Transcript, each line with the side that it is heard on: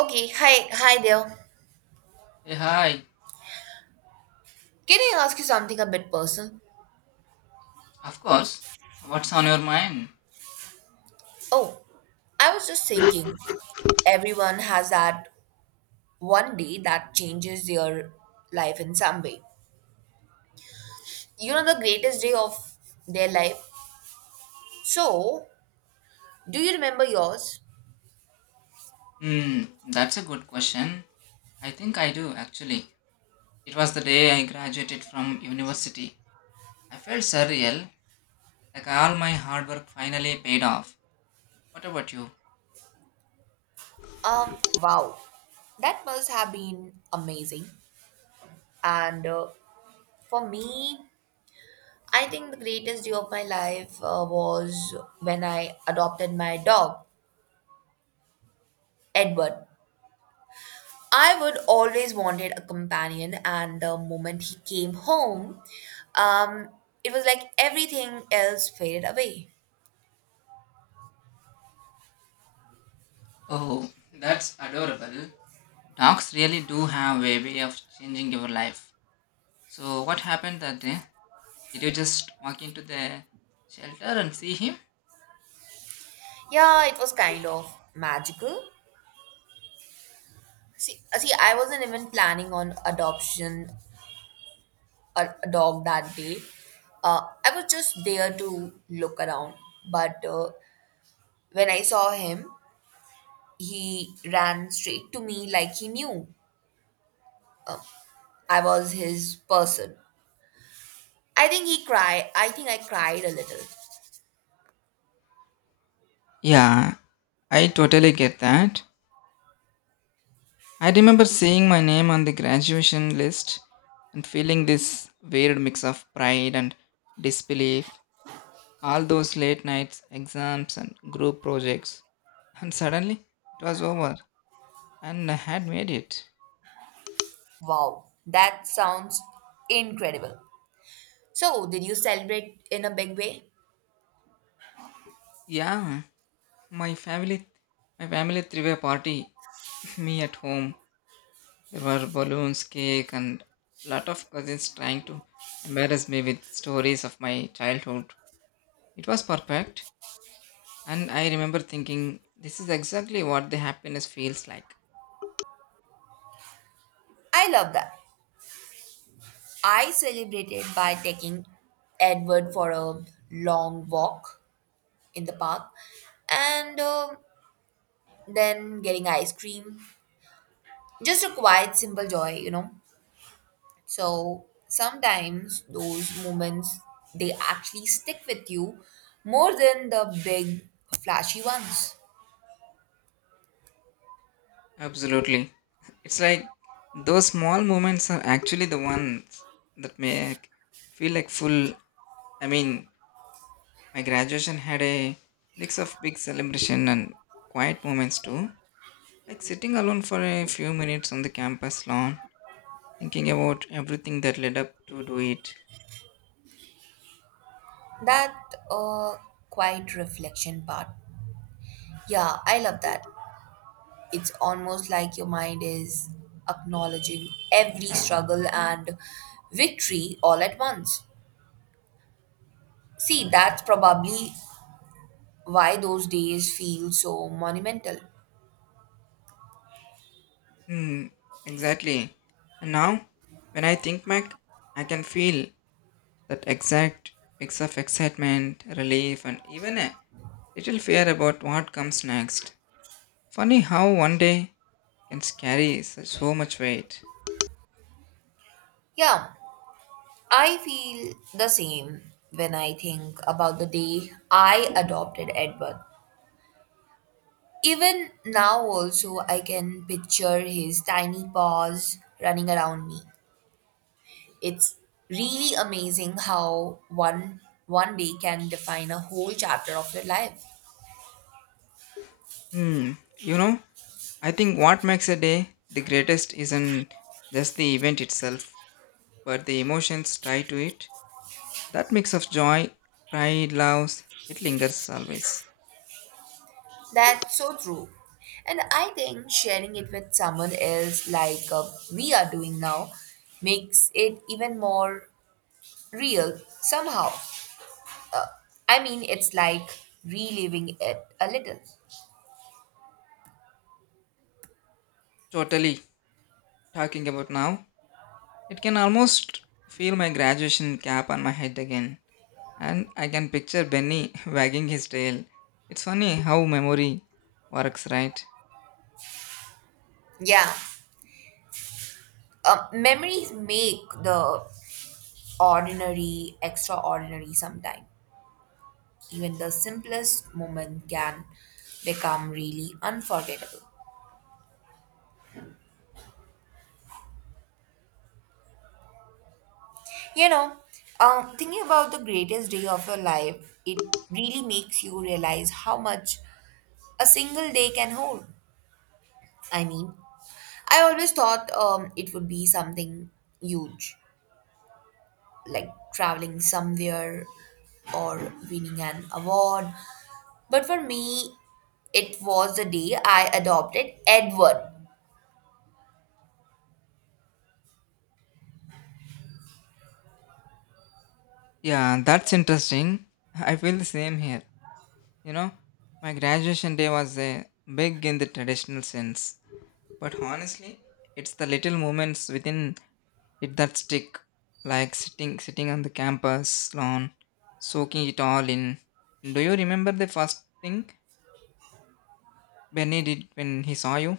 right: Okay, hi, hi there.
left: Hey, hi.
right: Can I ask you something a bit personal?
left: Of course. What's on your mind?
right: Oh, I was just thinking, everyone has that one day that changes their life in some way. You know, the greatest day of their life. So, do you remember yours?
left: Hmm, that's a good question. I think I do, actually. It was the day I graduated from university. I felt surreal, like all my hard work finally paid off. What about you?
right: Um, wow, that must have been amazing. And For me, I think the greatest day of my life was when I adopted my dog, Edward. I would always wanted a companion, and the moment he came home, um, it was like everything else faded away.
left: Oh, that's adorable. Dogs really do have a way of changing your life. So, what happened that day? Did you just walk into the shelter and see him?
right: Yeah, it was kind of magical. See, I wasn't even planning on adoption a dog that day. I was just there to look around, but when I saw him, he ran straight to me like he knew I was his person. I think he cried. I think I cried a little.
left: Yeah, I totally get that. I remember seeing my name on the graduation list and feeling this weird mix of pride and disbelief. All those late nights, exams, and group projects. And suddenly it was over and I had made it.
right: Wow, that sounds incredible. So, did you celebrate in a big way?
left: Yeah, my family my family threw a party, me at home. There were balloons, cake, and lot of cousins trying to embarrass me with stories of my childhood. It was perfect, and I remember thinking, this is exactly what the happiness feels like.
right: I love that. I celebrated by taking Edward for a long walk in the park and then getting ice cream. Just a quiet, simple joy. So, sometimes those moments they actually stick with you more than the big flashy ones.
left: Absolutely. It's like those small moments are actually the ones that make feel like full. I mean, my graduation had a mix of big celebration and quiet moments too. Like sitting alone for a few minutes on the campus lawn, thinking about everything that led up to do it.
right: That uh, quiet reflection part, yeah, I love that. It's almost like your mind is acknowledging every struggle and victory all at once. See, that's probably why those days feel so monumental.
left: Hmm, exactly. And now, when I think back, I can feel that exact mix of excitement, relief, and even a little fear about what comes next. Funny how one day can carry so much weight.
right: Yeah, I feel the same when I think about the day I adopted Edward. Even now, also, I can picture his tiny paws running around me. It's really amazing how one day can define a whole chapter of your life.
left: Hmm, you know, I think what makes a day the greatest isn't just the event itself, but the emotions tied to it. That mix of joy, pride, love, it lingers always.
right: That's so true. And I think sharing it with someone else like we are doing now makes it even more real somehow. Uh, I mean, it's like reliving it a little.
left: Totally talking about now, it can almost feel my graduation cap on my head again, and I can picture Benny wagging his tail. It's funny how memory works, right?
right: Yeah. Memories make the ordinary extraordinary sometimes. Even the simplest moment can become really unforgettable. You know, thinking about the greatest day of your life, it really makes you realize how much a single day can hold. I mean, I always thought it would be something huge, like traveling somewhere or winning an award. But for me, it was the day I adopted Edward.
left: Yeah, that's interesting. I feel the same here. You know, my graduation day was big in the traditional sense, but honestly, it's the little moments within it that stick, like sitting on the campus lawn, soaking it all in. Do you remember the first thing Benny did when he saw you?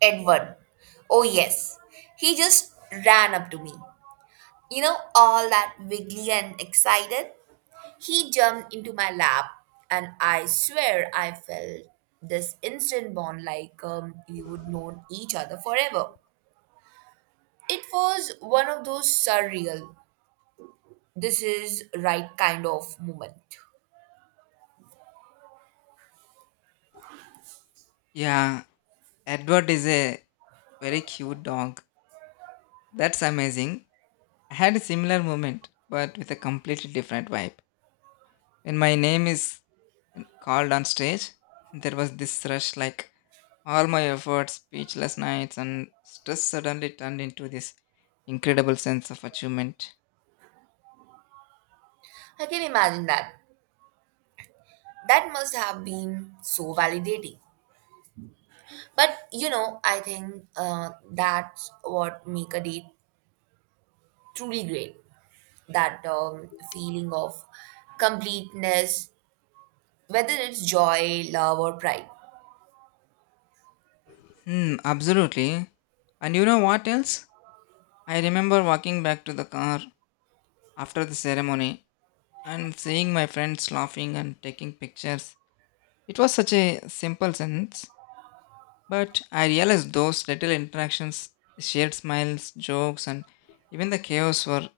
right: Edward. Oh, yes. He just ran up to me. You know, all that wiggly and excited. He jumped into my lap, and I swear I felt this instant bond like we would known each other forever. It was one of those surreal, this is right kind of moment.
left: Yeah, Edward is a very cute dog. That's amazing. I had a similar moment, but with a completely different vibe. When my name is called on stage, there was this rush like all my efforts, speechless nights, and stress suddenly turned into this incredible sense of achievement.
right: I can imagine that. That must have been so validating. But you know, I think that's what make a date truly great. That feeling of completeness, whether it's joy, love, or pride.
left: Hmm, absolutely. And you know what else? I remember walking back to the car after the ceremony and seeing my friends laughing and taking pictures. It was such a simple sense, but I realized those little interactions, the shared smiles, jokes, and even the chaos were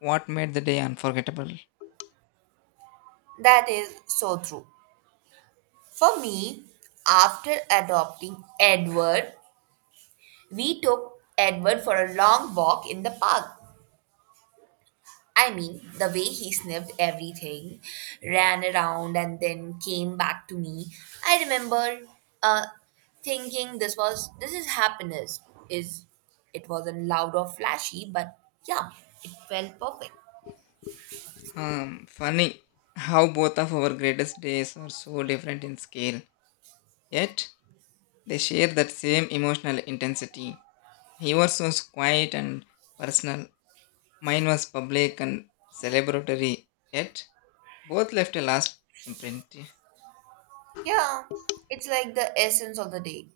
left: what made the day unforgettable.
right: That is so true. For me, after adopting Edward, we took Edward for a long walk in the park. I mean, the way he sniffed everything, ran around, and then came back to me. I remember uh, thinking this is happiness. Is it wasn't loud or flashy, but yeah, it felt perfect.
left: Funny how both of our greatest days are so different in scale, yet they share that same emotional intensity. Yours was so quiet and personal, mine was public and celebratory, yet both left a last imprint.
right: Yeah, it's like the essence of the day,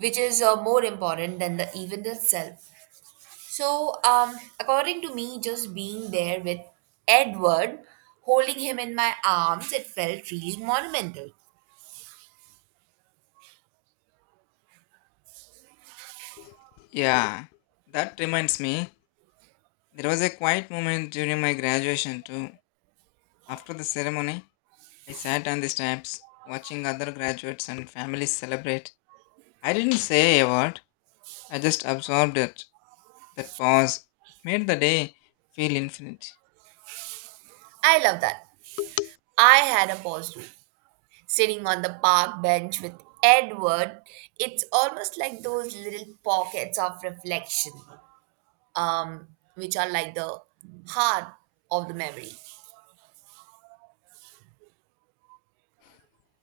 right: which is more important than the event itself. So, according to me, just being there with Edward, holding him in my arms, it felt really monumental.
left: Yeah, that reminds me, there was a quiet moment during my graduation too. After the ceremony, I sat on the steps, watching other graduates and families celebrate. I didn't say a word, I just absorbed it. That pause, it made the day feel infinite.
right: I love that. I had a pause too. Sitting on the park bench with Edward, it's almost like those little pockets of reflection, um, which are like the heart of the memory.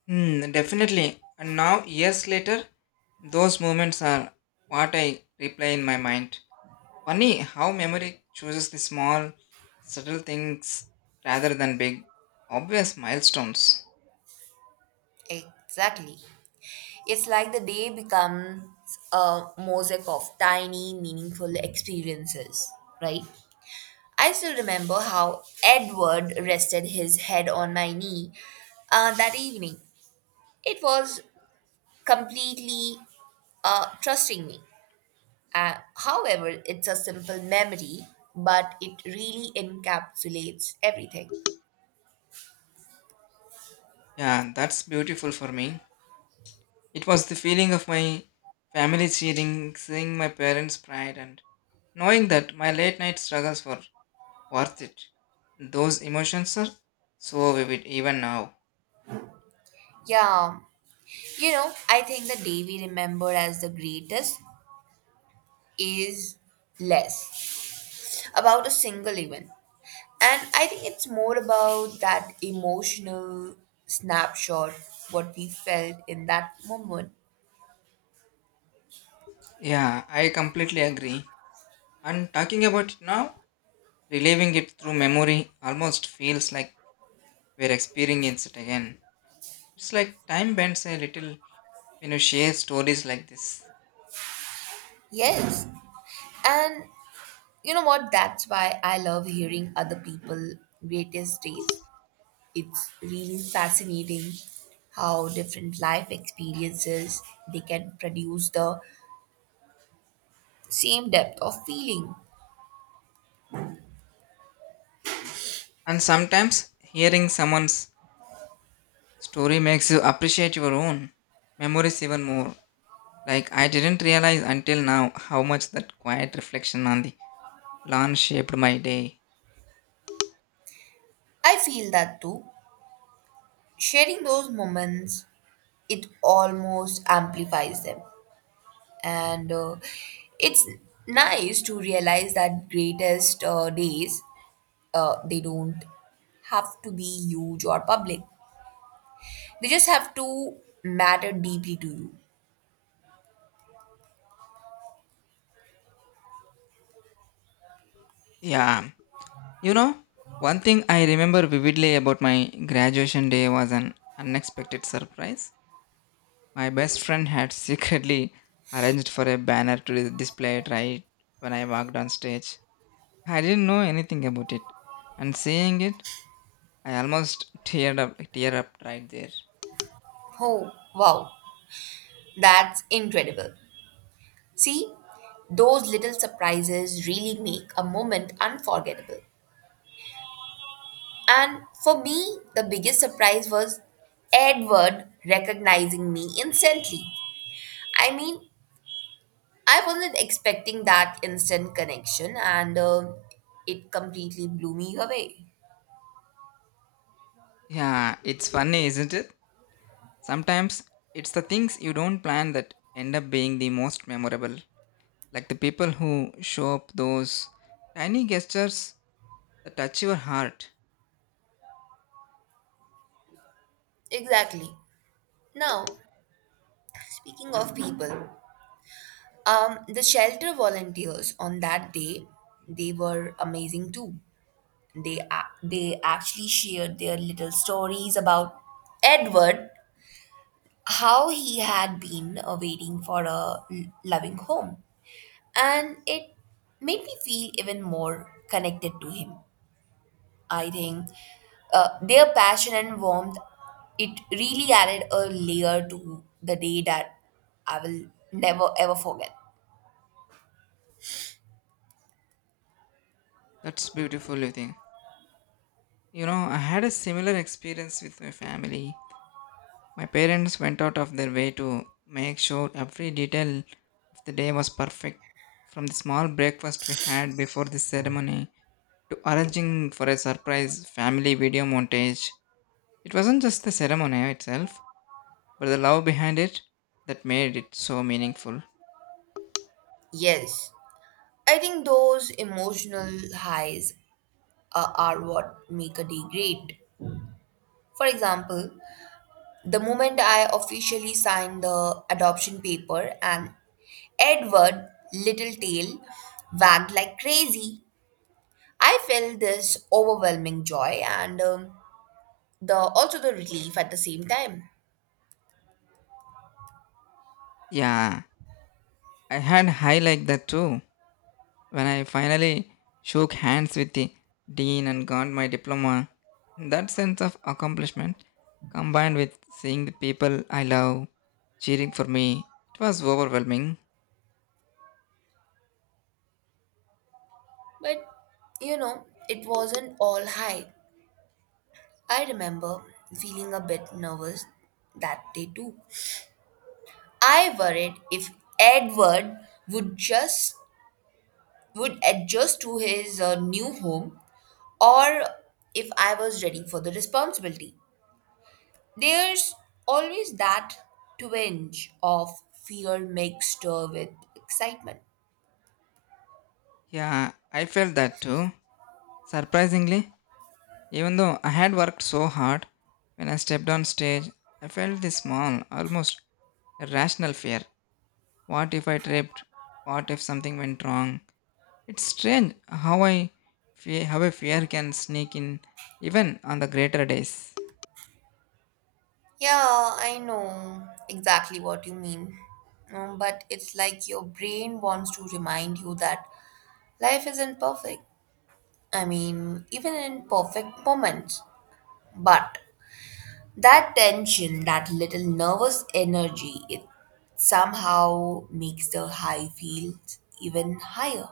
left: Hmm, definitely. And now, years later, those moments are what I replay in my mind. Funny how memory chooses the small, subtle things rather than big, obvious milestones.
right: Exactly. It's like the day becomes a mosaic of tiny, meaningful experiences, right? I still remember how Edward rested his head on my knee that evening. It was completely trusting me. However, it's a simple memory, but it really encapsulates everything.
left: Yeah, that's beautiful for me. It was the feeling of my family cheering, seeing my parents' pride, and knowing that my late night struggles were worth it. Those emotions are so vivid even now.
right: Yeah, you know, I think the day we remember as the greatest is less about a single event. And I think it's more about that emotional snapshot, what we felt in that moment.
left: Yeah, I completely agree. And talking about it now, reliving it through memory almost feels like we're experiencing it again. It's like time bends a little when you share stories like this.
right: Yes. And you know what? That's why I love hearing other people greatest days. It's really fascinating how different life experiences they can produce the same depth of feeling.
left: And sometimes hearing someone's story makes you appreciate your own memories even more. Like I didn't realize until now how much that quiet reflection on the lawn shaped my day.
right: I feel that too. Sharing those moments, it almost amplifies them, and it's nice to realize that greatest days they don't have to be huge or public. They just have to matter deeply to you.
left: Yeah. You know, one thing I remember vividly about my graduation day was an unexpected surprise. My best friend had secretly arranged for a banner to display it right when I walked on stage. I didn't know anything about it. And seeing it, I almost teared up right there.
right: Oh, wow, that's incredible. See, those little surprises really make a moment unforgettable. And for me, the biggest surprise was Edward recognizing me instantly. I mean, I wasn't expecting that instant connection, and it completely blew me away.
left: Yeah, it's funny, isn't it? Sometimes it's the things you don't plan that end up being the most memorable, like the people who show up those tiny gestures that touch your heart.
right: Exactly. Now, speaking of people, the shelter volunteers on that day, they were amazing too. They actually shared their little stories about Edward, how he had been waiting for a loving home, and it made me feel even more connected to him. I think their passion and warmth it really added a layer to the day that I will never ever forget.
left: That's beautiful, you think. You know, I had a similar experience with my family. My parents went out of their way to make sure every detail of the day was perfect, from the small breakfast we had before the ceremony to arranging for a surprise family video montage. It wasn't just the ceremony itself but the love behind it that made it so meaningful.
right: Yes. I think those emotional highs are what make a day great. For example, the moment I officially signed the adoption paper and Edward Little Tail wagged like crazy, I felt this overwhelming joy and the also the relief at the same time.
left: Yeah, I had high like that too. When I finally shook hands with the dean and got my diploma, that sense of accomplishment combined with seeing the people I love cheering for me, it was overwhelming.
right: But you know, it wasn't all high. I remember feeling a bit nervous that day too. I worried if Edward would just would adjust to his new home or if I was ready for the responsibility. There's always that twinge of fear mixed with excitement.
left: Yeah, I felt that too. Surprisingly, even though I had worked so hard, when I stepped on stage, I felt this small, almost irrational fear. What if I tripped? What if something went wrong? It's strange how how a fear can sneak in even on the greater days.
right: Yeah, I know exactly what you mean. But it's like your brain wants to remind you that life isn't perfect. I mean, even in perfect moments. But that tension, that little nervous energy, it somehow makes the high feel even higher.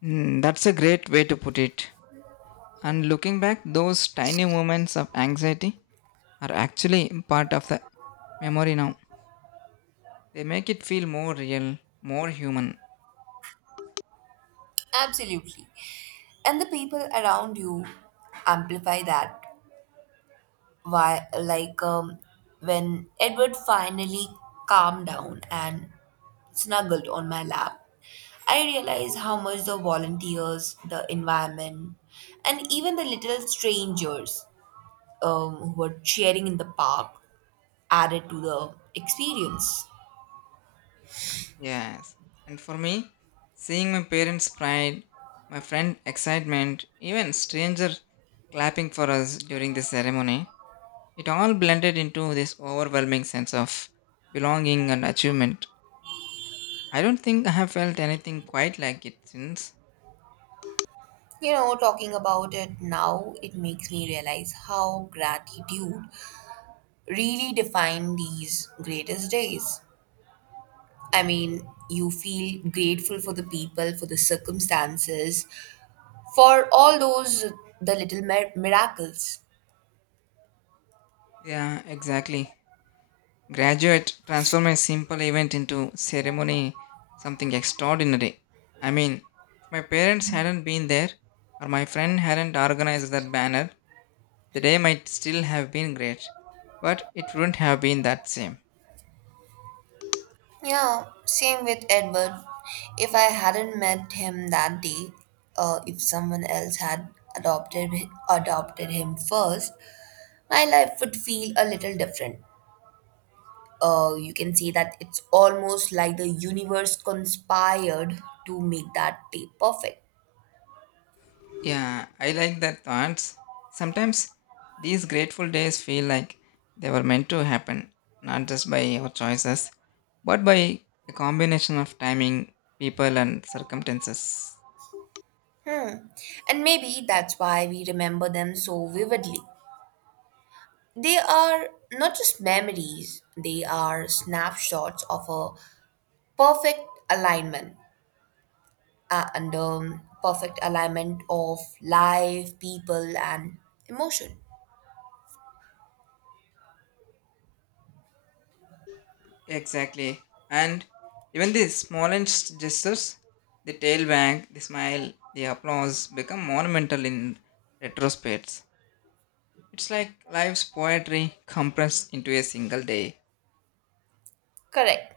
left: Hmm, that's a great way to put it. And looking back, those tiny moments of anxiety are actually part of the memory now. They make it feel more real, more human.
right: Absolutely. And the people around you amplify that. Why, like when Edward finally calmed down and snuggled on my lap, I realized how much the volunteers, the environment, and even the little strangers who were cheering in the park added to the experience.
left: Yes. And for me, seeing my parents' pride, my friend' excitement, even stranger clapping for us during the ceremony, it all blended into this overwhelming sense of belonging and achievement. I don't think I have felt anything quite like it since.
right: You know, talking about it now, it makes me realize how gratitude really defined these greatest days. I mean, you feel grateful for the people, for the circumstances, for all those the little miracles.
left: Yeah, exactly. Graduate transform a simple event into ceremony, something extraordinary. I mean, if my parents hadn't been there or my friend hadn't organized that banner, the day might still have been great, but it wouldn't have been that same.
right: Yeah, same with Edward. If I hadn't met him that day, if someone else had adopted adopted him first, my life would feel a little different. You can say that it's almost like the universe conspired to make that day perfect.
left: Yeah, I like that thoughts. Sometimes these grateful days feel like they were meant to happen, not just by our choices, but by a combination of timing, people, and circumstances.
right: Hmm. And maybe that's why we remember them so vividly. They are not just memories, they are snapshots of a perfect alignment and perfect alignment of life, people, and emotion.
left: Exactly. And even the smallest gestures, the tail wag, the smile, the applause become monumental in retrospects. It's like life's poetry compressed into a single day.
right: Correct.